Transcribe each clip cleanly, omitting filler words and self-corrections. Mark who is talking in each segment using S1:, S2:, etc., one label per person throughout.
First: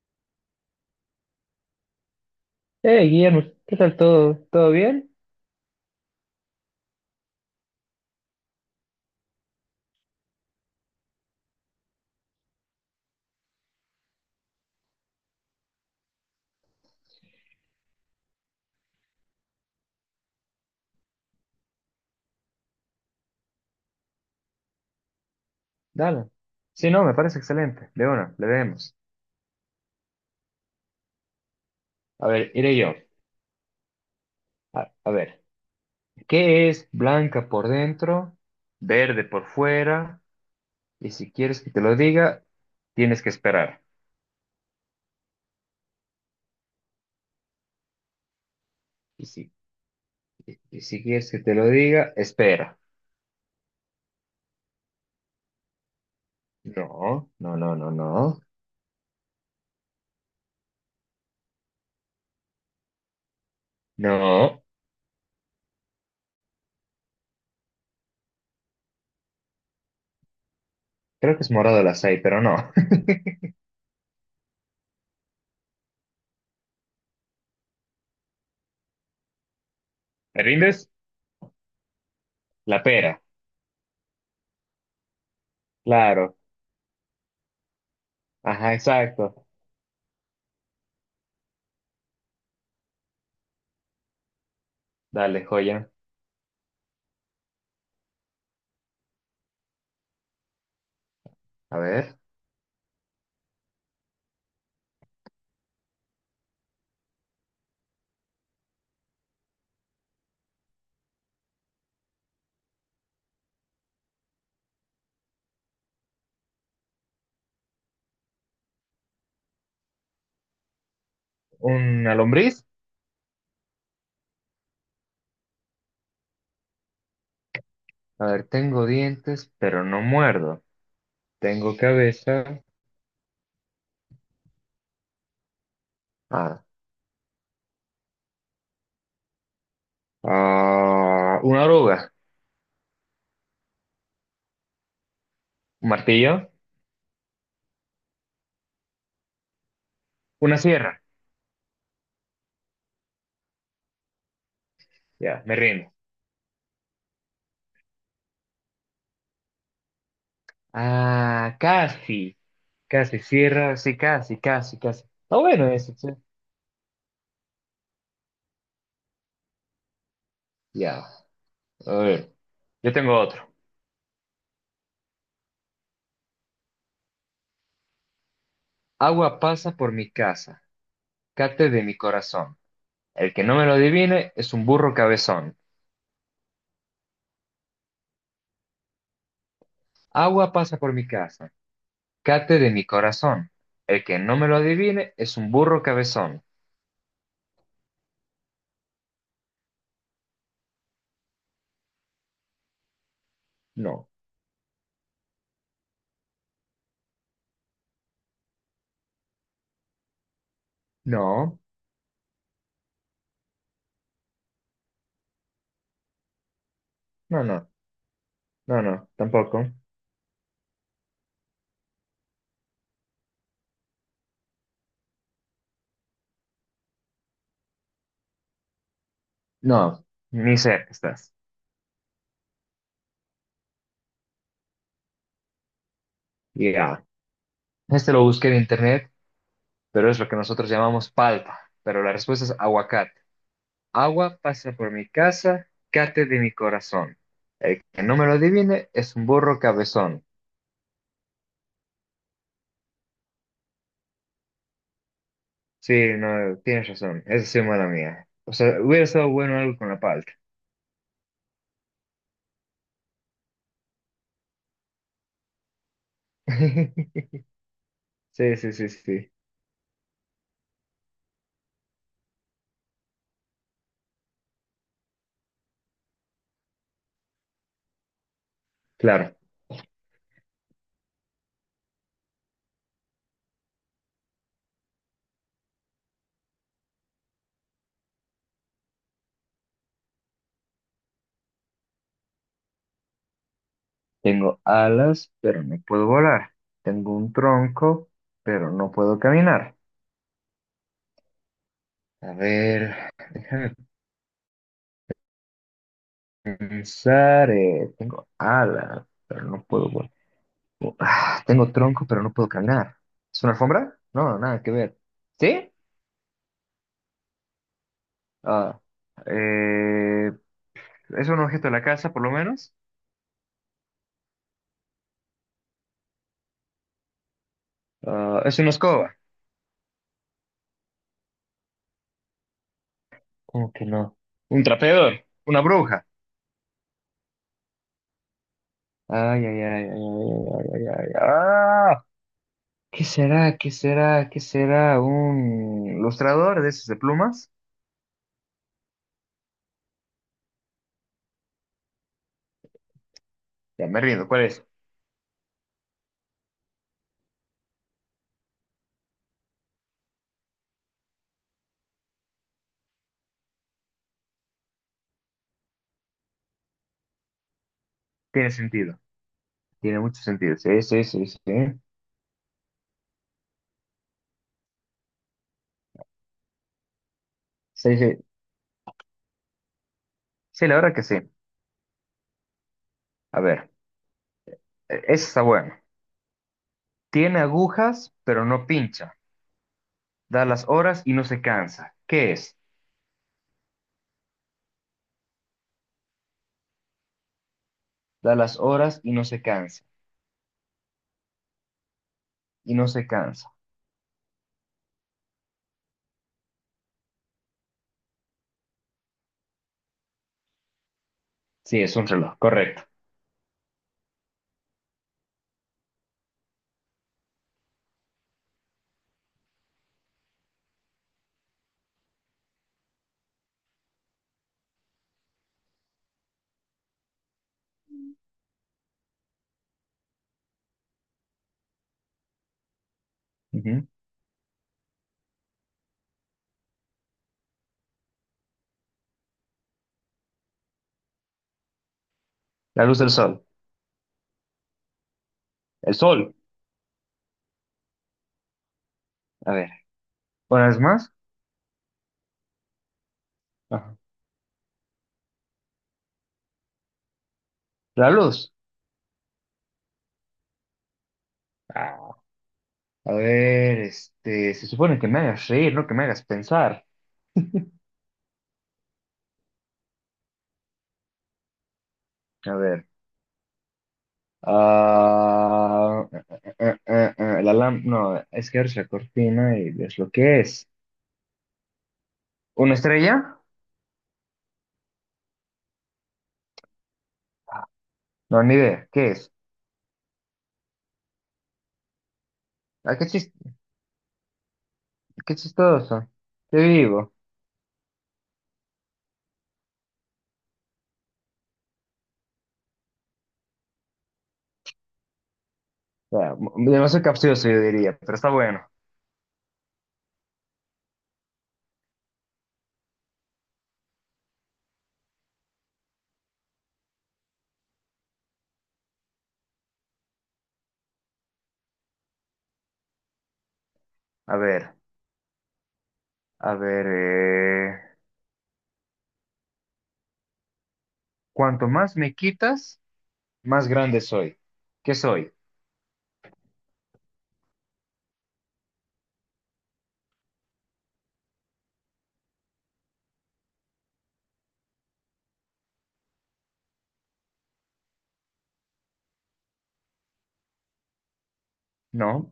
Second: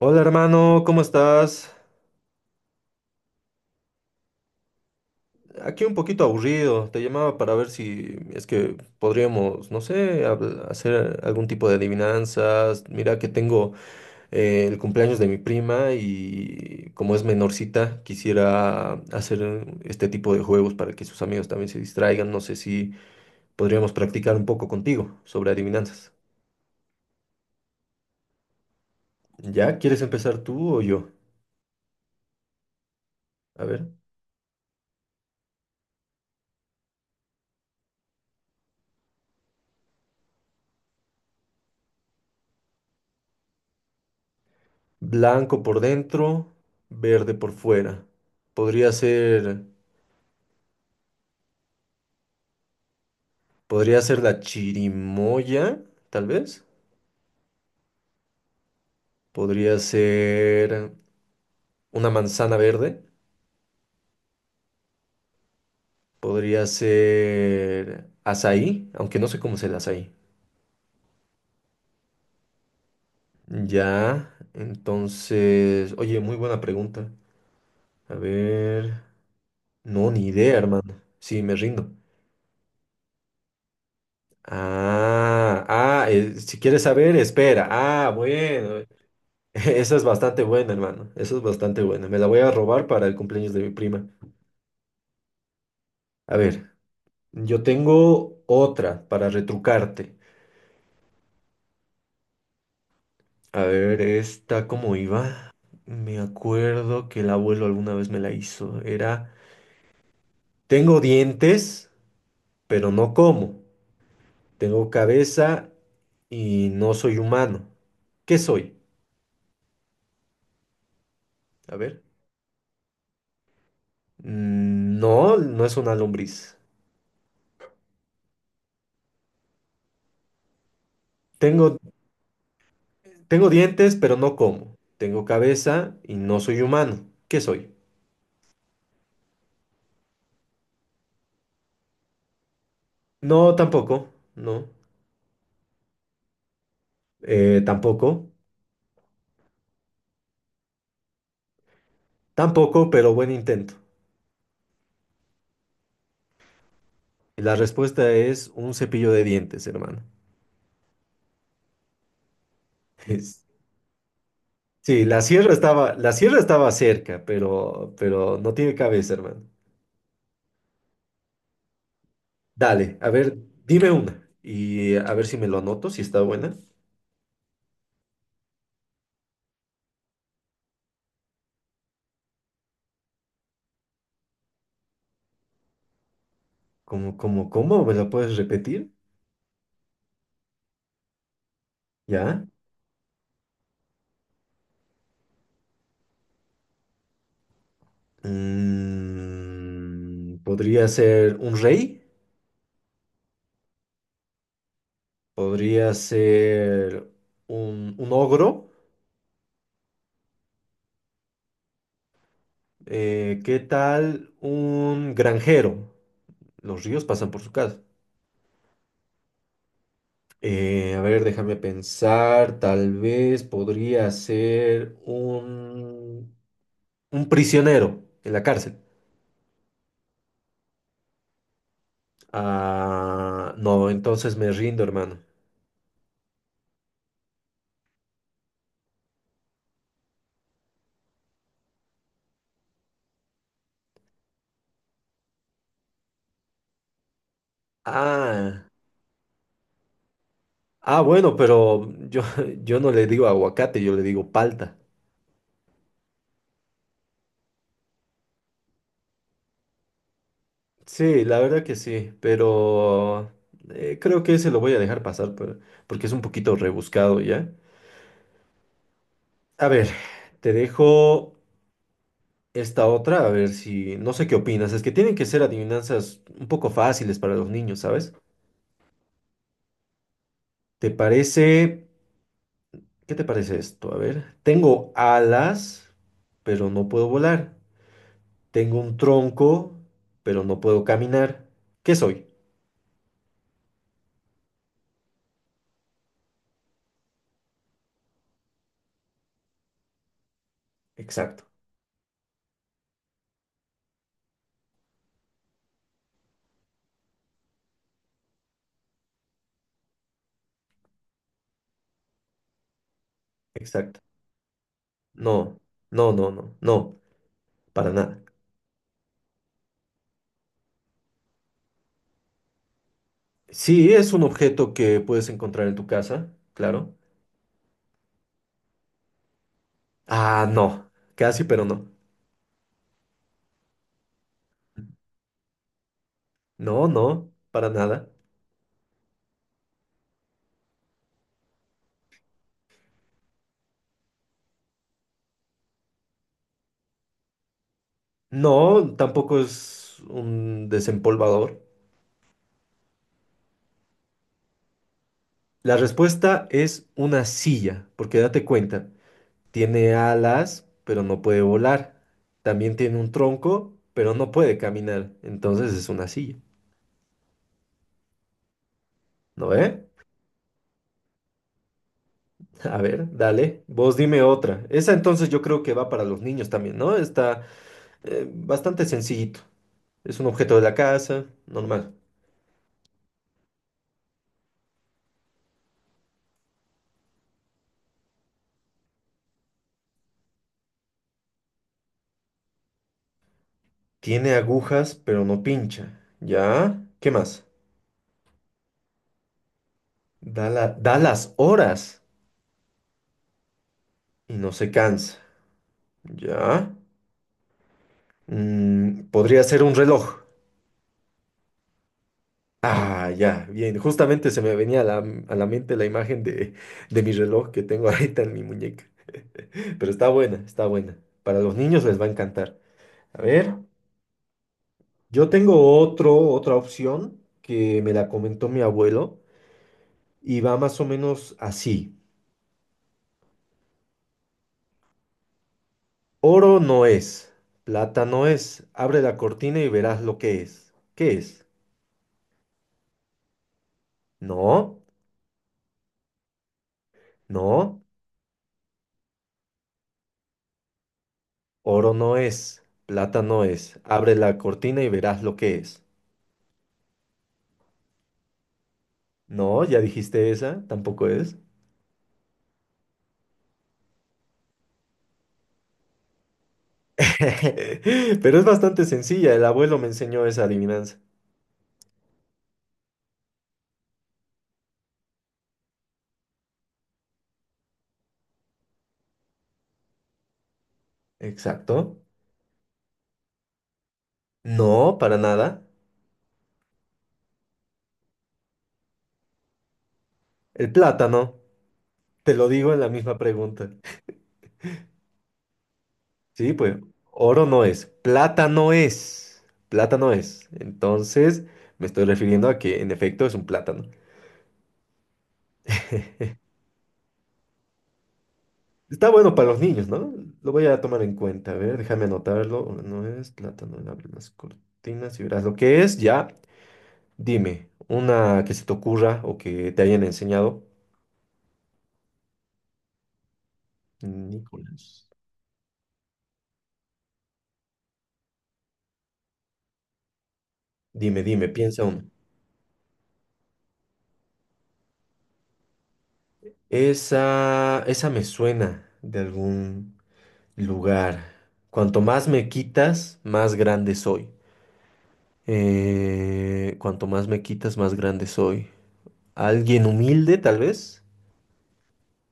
S1: Hola hermano, ¿cómo estás?
S2: Hey, Guillermo, ¿qué tal todo? ¿Todo bien?
S1: Aquí un poquito aburrido, te llamaba para ver si es que podríamos, no sé, hacer algún tipo de adivinanzas. Mira que tengo el cumpleaños de mi prima y como es menorcita, quisiera hacer este tipo de juegos para que sus amigos también se distraigan. No sé si podríamos practicar un poco contigo sobre adivinanzas.
S2: Dale. Sí, no, me parece excelente. De una, le vemos.
S1: ¿Ya? ¿Quieres empezar tú o yo?
S2: A ver, iré yo.
S1: A ver.
S2: A ver, ¿qué es blanca por dentro, verde por fuera? Y si quieres que te lo diga, tienes que esperar.
S1: Blanco por dentro, verde por fuera. Podría
S2: Y si,
S1: ser...
S2: y si quieres que te lo diga, espera.
S1: Podría ser la chirimoya, tal vez.
S2: No, no, no, no, no.
S1: Podría ser una manzana verde.
S2: No,
S1: Podría ser azaí, aunque no sé cómo es el azaí.
S2: creo que es morado la seis, pero no.
S1: Ya, entonces, oye, muy buena pregunta. A ver, no, ni
S2: ¿Te
S1: idea,
S2: rindes?
S1: hermano. Sí, me rindo.
S2: La pera.
S1: Ah, ah,
S2: Claro.
S1: si quieres saber, espera. Ah,
S2: Ajá,
S1: bueno.
S2: exacto.
S1: Esa es bastante buena, hermano. Esa es bastante buena. Me la voy a robar para el cumpleaños de mi prima.
S2: Dale, joya.
S1: A ver. Yo tengo otra para retrucarte.
S2: A ver,
S1: A ver, esta cómo iba. Me acuerdo que el abuelo alguna vez me la hizo. Era, tengo dientes, pero no como. Tengo cabeza y no soy humano. ¿Qué soy? A ver.
S2: ¿una lombriz?
S1: Mm, no, no es una lombriz.
S2: A ver, tengo dientes, pero no muerdo.
S1: Tengo,
S2: Tengo cabeza.
S1: tengo dientes, pero no como. Tengo cabeza y no soy
S2: Ah,
S1: humano. ¿Qué soy?
S2: ah, una oruga,
S1: No, tampoco. No.
S2: un martillo,
S1: Tampoco.
S2: una sierra.
S1: Tampoco, pero buen intento.
S2: Ya, me rindo.
S1: La respuesta es un cepillo de dientes, hermano.
S2: Ah, casi, casi,
S1: Es-
S2: sierra, sí, casi, casi,
S1: Sí,
S2: casi. Está bueno eso, sí.
S1: la sierra estaba cerca, pero no tiene cabeza, hermano.
S2: Ya, a ver. Yo
S1: Dale, a
S2: tengo
S1: ver,
S2: otro.
S1: dime una y a ver si me lo anoto, si está buena.
S2: Agua pasa por mi casa, cate de mi corazón. El que no me lo adivine es un burro cabezón.
S1: ¿Cómo, cómo, cómo? ¿Me la puedes repetir?
S2: Agua pasa por mi casa,
S1: ¿Ya?
S2: cate de mi corazón. El que no me lo adivine es un burro cabezón.
S1: Mm, podría ser un rey,
S2: No,
S1: podría ser un ogro.
S2: no,
S1: ¿Qué tal un granjero? Los ríos pasan por
S2: no,
S1: su
S2: no,
S1: casa.
S2: no, no, tampoco.
S1: A ver, déjame pensar. Tal vez podría ser un prisionero en la cárcel.
S2: No, ni cerca estás.
S1: Ah, no, entonces me rindo, hermano.
S2: Ya. Este lo busqué en internet, pero es lo que nosotros llamamos palta. Pero la respuesta es aguacate. Agua pasa por mi casa, cate de mi corazón. El que no me lo
S1: Ah,
S2: adivine es un burro cabezón.
S1: ah, bueno, pero yo, yo no le digo aguacate, yo le digo palta.
S2: Sí, no, tienes razón. Esa sí es mala mía. O sea, hubiera estado bueno algo con la palta.
S1: Sí, la verdad que sí, pero creo que ese lo voy a dejar porque es un poquito rebuscado, ¿ya?
S2: Sí, sí, sí, sí.
S1: A ver, te dejo esta otra, a ver si, no sé qué opinas, es que tienen que ser adivinanzas un poco fáciles para los niños, ¿sabes?
S2: Claro.
S1: ¿Te parece, ¿qué te parece esto? A ver, tengo alas, pero no puedo volar. Tengo un tronco, pero no puedo caminar. ¿Qué soy?
S2: Tengo alas, pero no puedo volar. Tengo un tronco, pero no puedo caminar.
S1: Exacto,
S2: A ver, déjame pensar. Tengo alas, pero no puedo volar. Ah, tengo tronco, pero no puedo caminar. ¿Es una alfombra?
S1: exacto.
S2: No, nada que ver.
S1: No,
S2: ¿Sí?
S1: no, no, no, no, para nada.
S2: Ah, eh, ¿es un objeto de la casa, por lo menos?
S1: Sí, es un objeto que puedes encontrar en tu casa, claro.
S2: Ah, ¿es una escoba?
S1: Ah, no, casi, pero no.
S2: ¿Cómo que no? ¿Un trapeador? ¿Una bruja?
S1: No, no, para nada.
S2: Ay, ay, ay, ay, ay, ay, ay, ay, ay. ¡Ah! ¿Qué será? ¿Qué será? ¿Qué será? ¿Un lustrador de esos de plumas?
S1: No, tampoco es un desempolvador.
S2: Ya me rindo, ¿cuál es?
S1: La respuesta es una silla, porque date cuenta, tiene alas, pero no puede volar. También tiene un tronco, pero no puede caminar. Entonces es una silla,
S2: Tiene sentido,
S1: ¿no ve?
S2: tiene mucho sentido. Sí, sí, sí, sí.
S1: A ver, dale, vos dime otra. Esa entonces yo creo que va para los niños también, ¿no? Está
S2: Sí, sí.
S1: bastante sencillito. Es un objeto de
S2: Sí,
S1: la
S2: la verdad que sí.
S1: casa, normal.
S2: A ver, esa está buena. Tiene agujas, pero no pincha. Da las horas y no se cansa. ¿Qué es?
S1: Tiene agujas, pero no pincha. ¿Ya? ¿Qué más?
S2: Da las horas y no se cansa.
S1: Da las horas
S2: Y no se cansa.
S1: y no se cansa. ¿Ya? Mm, podría ser un reloj.
S2: Sí, es un reloj, correcto.
S1: Ah, ya, bien. Justamente se me venía a a la mente la imagen de mi reloj que tengo ahorita en mi muñeca. Pero está buena, está buena. Para los niños les va a encantar. A ver, yo tengo otra opción que me la comentó mi abuelo y va más o menos así.
S2: Ujú.
S1: Oro no es, plata no es. Abre la cortina y verás lo que es. ¿Qué es?
S2: La luz del sol.
S1: No,
S2: El sol.
S1: no.
S2: A ver, ¿una vez más?
S1: Oro no es, plata no es.
S2: Ajá.
S1: Abre la cortina y verás lo que es.
S2: La luz.
S1: No, ya dijiste esa, tampoco es.
S2: Ah, a ver, este, se supone que me hagas reír, no que me hagas pensar.
S1: Pero es bastante sencilla, el abuelo me enseñó esa adivinanza.
S2: A ver. Ah, la lam- No, es que abres la cortina y ves lo que es.
S1: Exacto.
S2: ¿Una estrella?
S1: No, para nada.
S2: No, ni idea. ¿Qué es?
S1: El plátano, te lo digo en la
S2: Ah,
S1: misma pregunta.
S2: qué chistoso.
S1: Sí,
S2: Qué
S1: pues,
S2: vivo.
S1: oro no es, plata no es. Plátano es. Entonces, me estoy refiriendo a que en efecto es un plátano.
S2: O sea, demasiado capcioso, yo diría, pero está bueno.
S1: Está bueno para los niños, ¿no? Lo voy a tomar en cuenta. A ver, déjame anotarlo. No es plátano, no abre las cortinas y verás lo que es. Ya, dime, una que se te ocurra o que te hayan enseñado.
S2: A ver,
S1: Nicolás.
S2: a ver.
S1: Dime, dime,
S2: Cuanto
S1: piensa
S2: más
S1: una.
S2: me quitas, más grande soy. ¿Qué soy?
S1: Esa me suena de algún lugar. Cuanto más me quitas, más grande soy. Cuanto más me quitas, más grande soy. ¿Alguien humilde, tal vez?
S2: No.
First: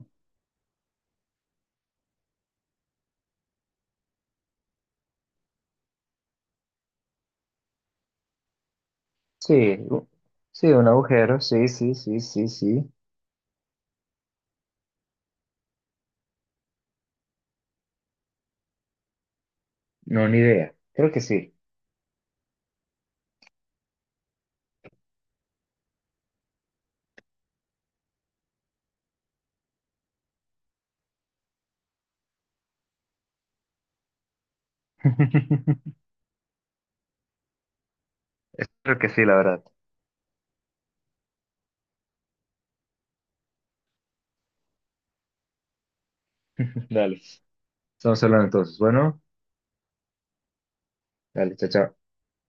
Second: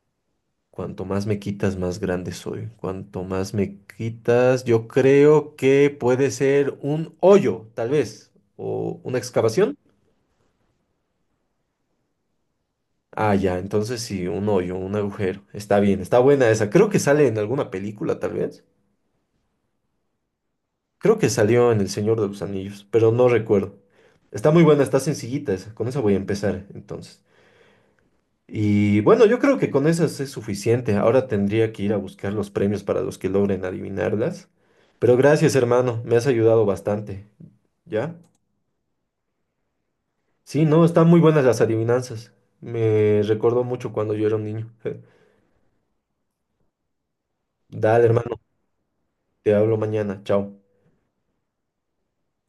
S1: Cuanto más me quitas, más grande soy. Cuanto más me quitas, yo creo que puede ser un hoyo, tal vez, o una excavación.
S2: Sí, sí, un agujero, sí, sí, sí, sí, sí.
S1: Ah, ya, entonces sí, un hoyo, un agujero. Está bien, está buena esa. Creo que sale en alguna película, tal vez.
S2: No, ni idea. Creo
S1: Creo
S2: que
S1: que
S2: sí.
S1: salió en El Señor de los Anillos, pero no recuerdo. Está muy buena, está sencillita esa. Con esa voy a empezar, entonces. Y bueno, yo creo que con esas es suficiente. Ahora tendría que ir a buscar los premios para los que logren adivinarlas. Pero gracias, hermano, me has ayudado bastante. ¿Ya?
S2: Creo que sí, la verdad.
S1: Sí, no, están muy buenas las adivinanzas. Me recordó mucho cuando yo era un niño.
S2: Dale.
S1: Dale,
S2: Estamos
S1: hermano,
S2: hablando entonces. Bueno,
S1: te hablo mañana. Chao.
S2: dale, chao, chao.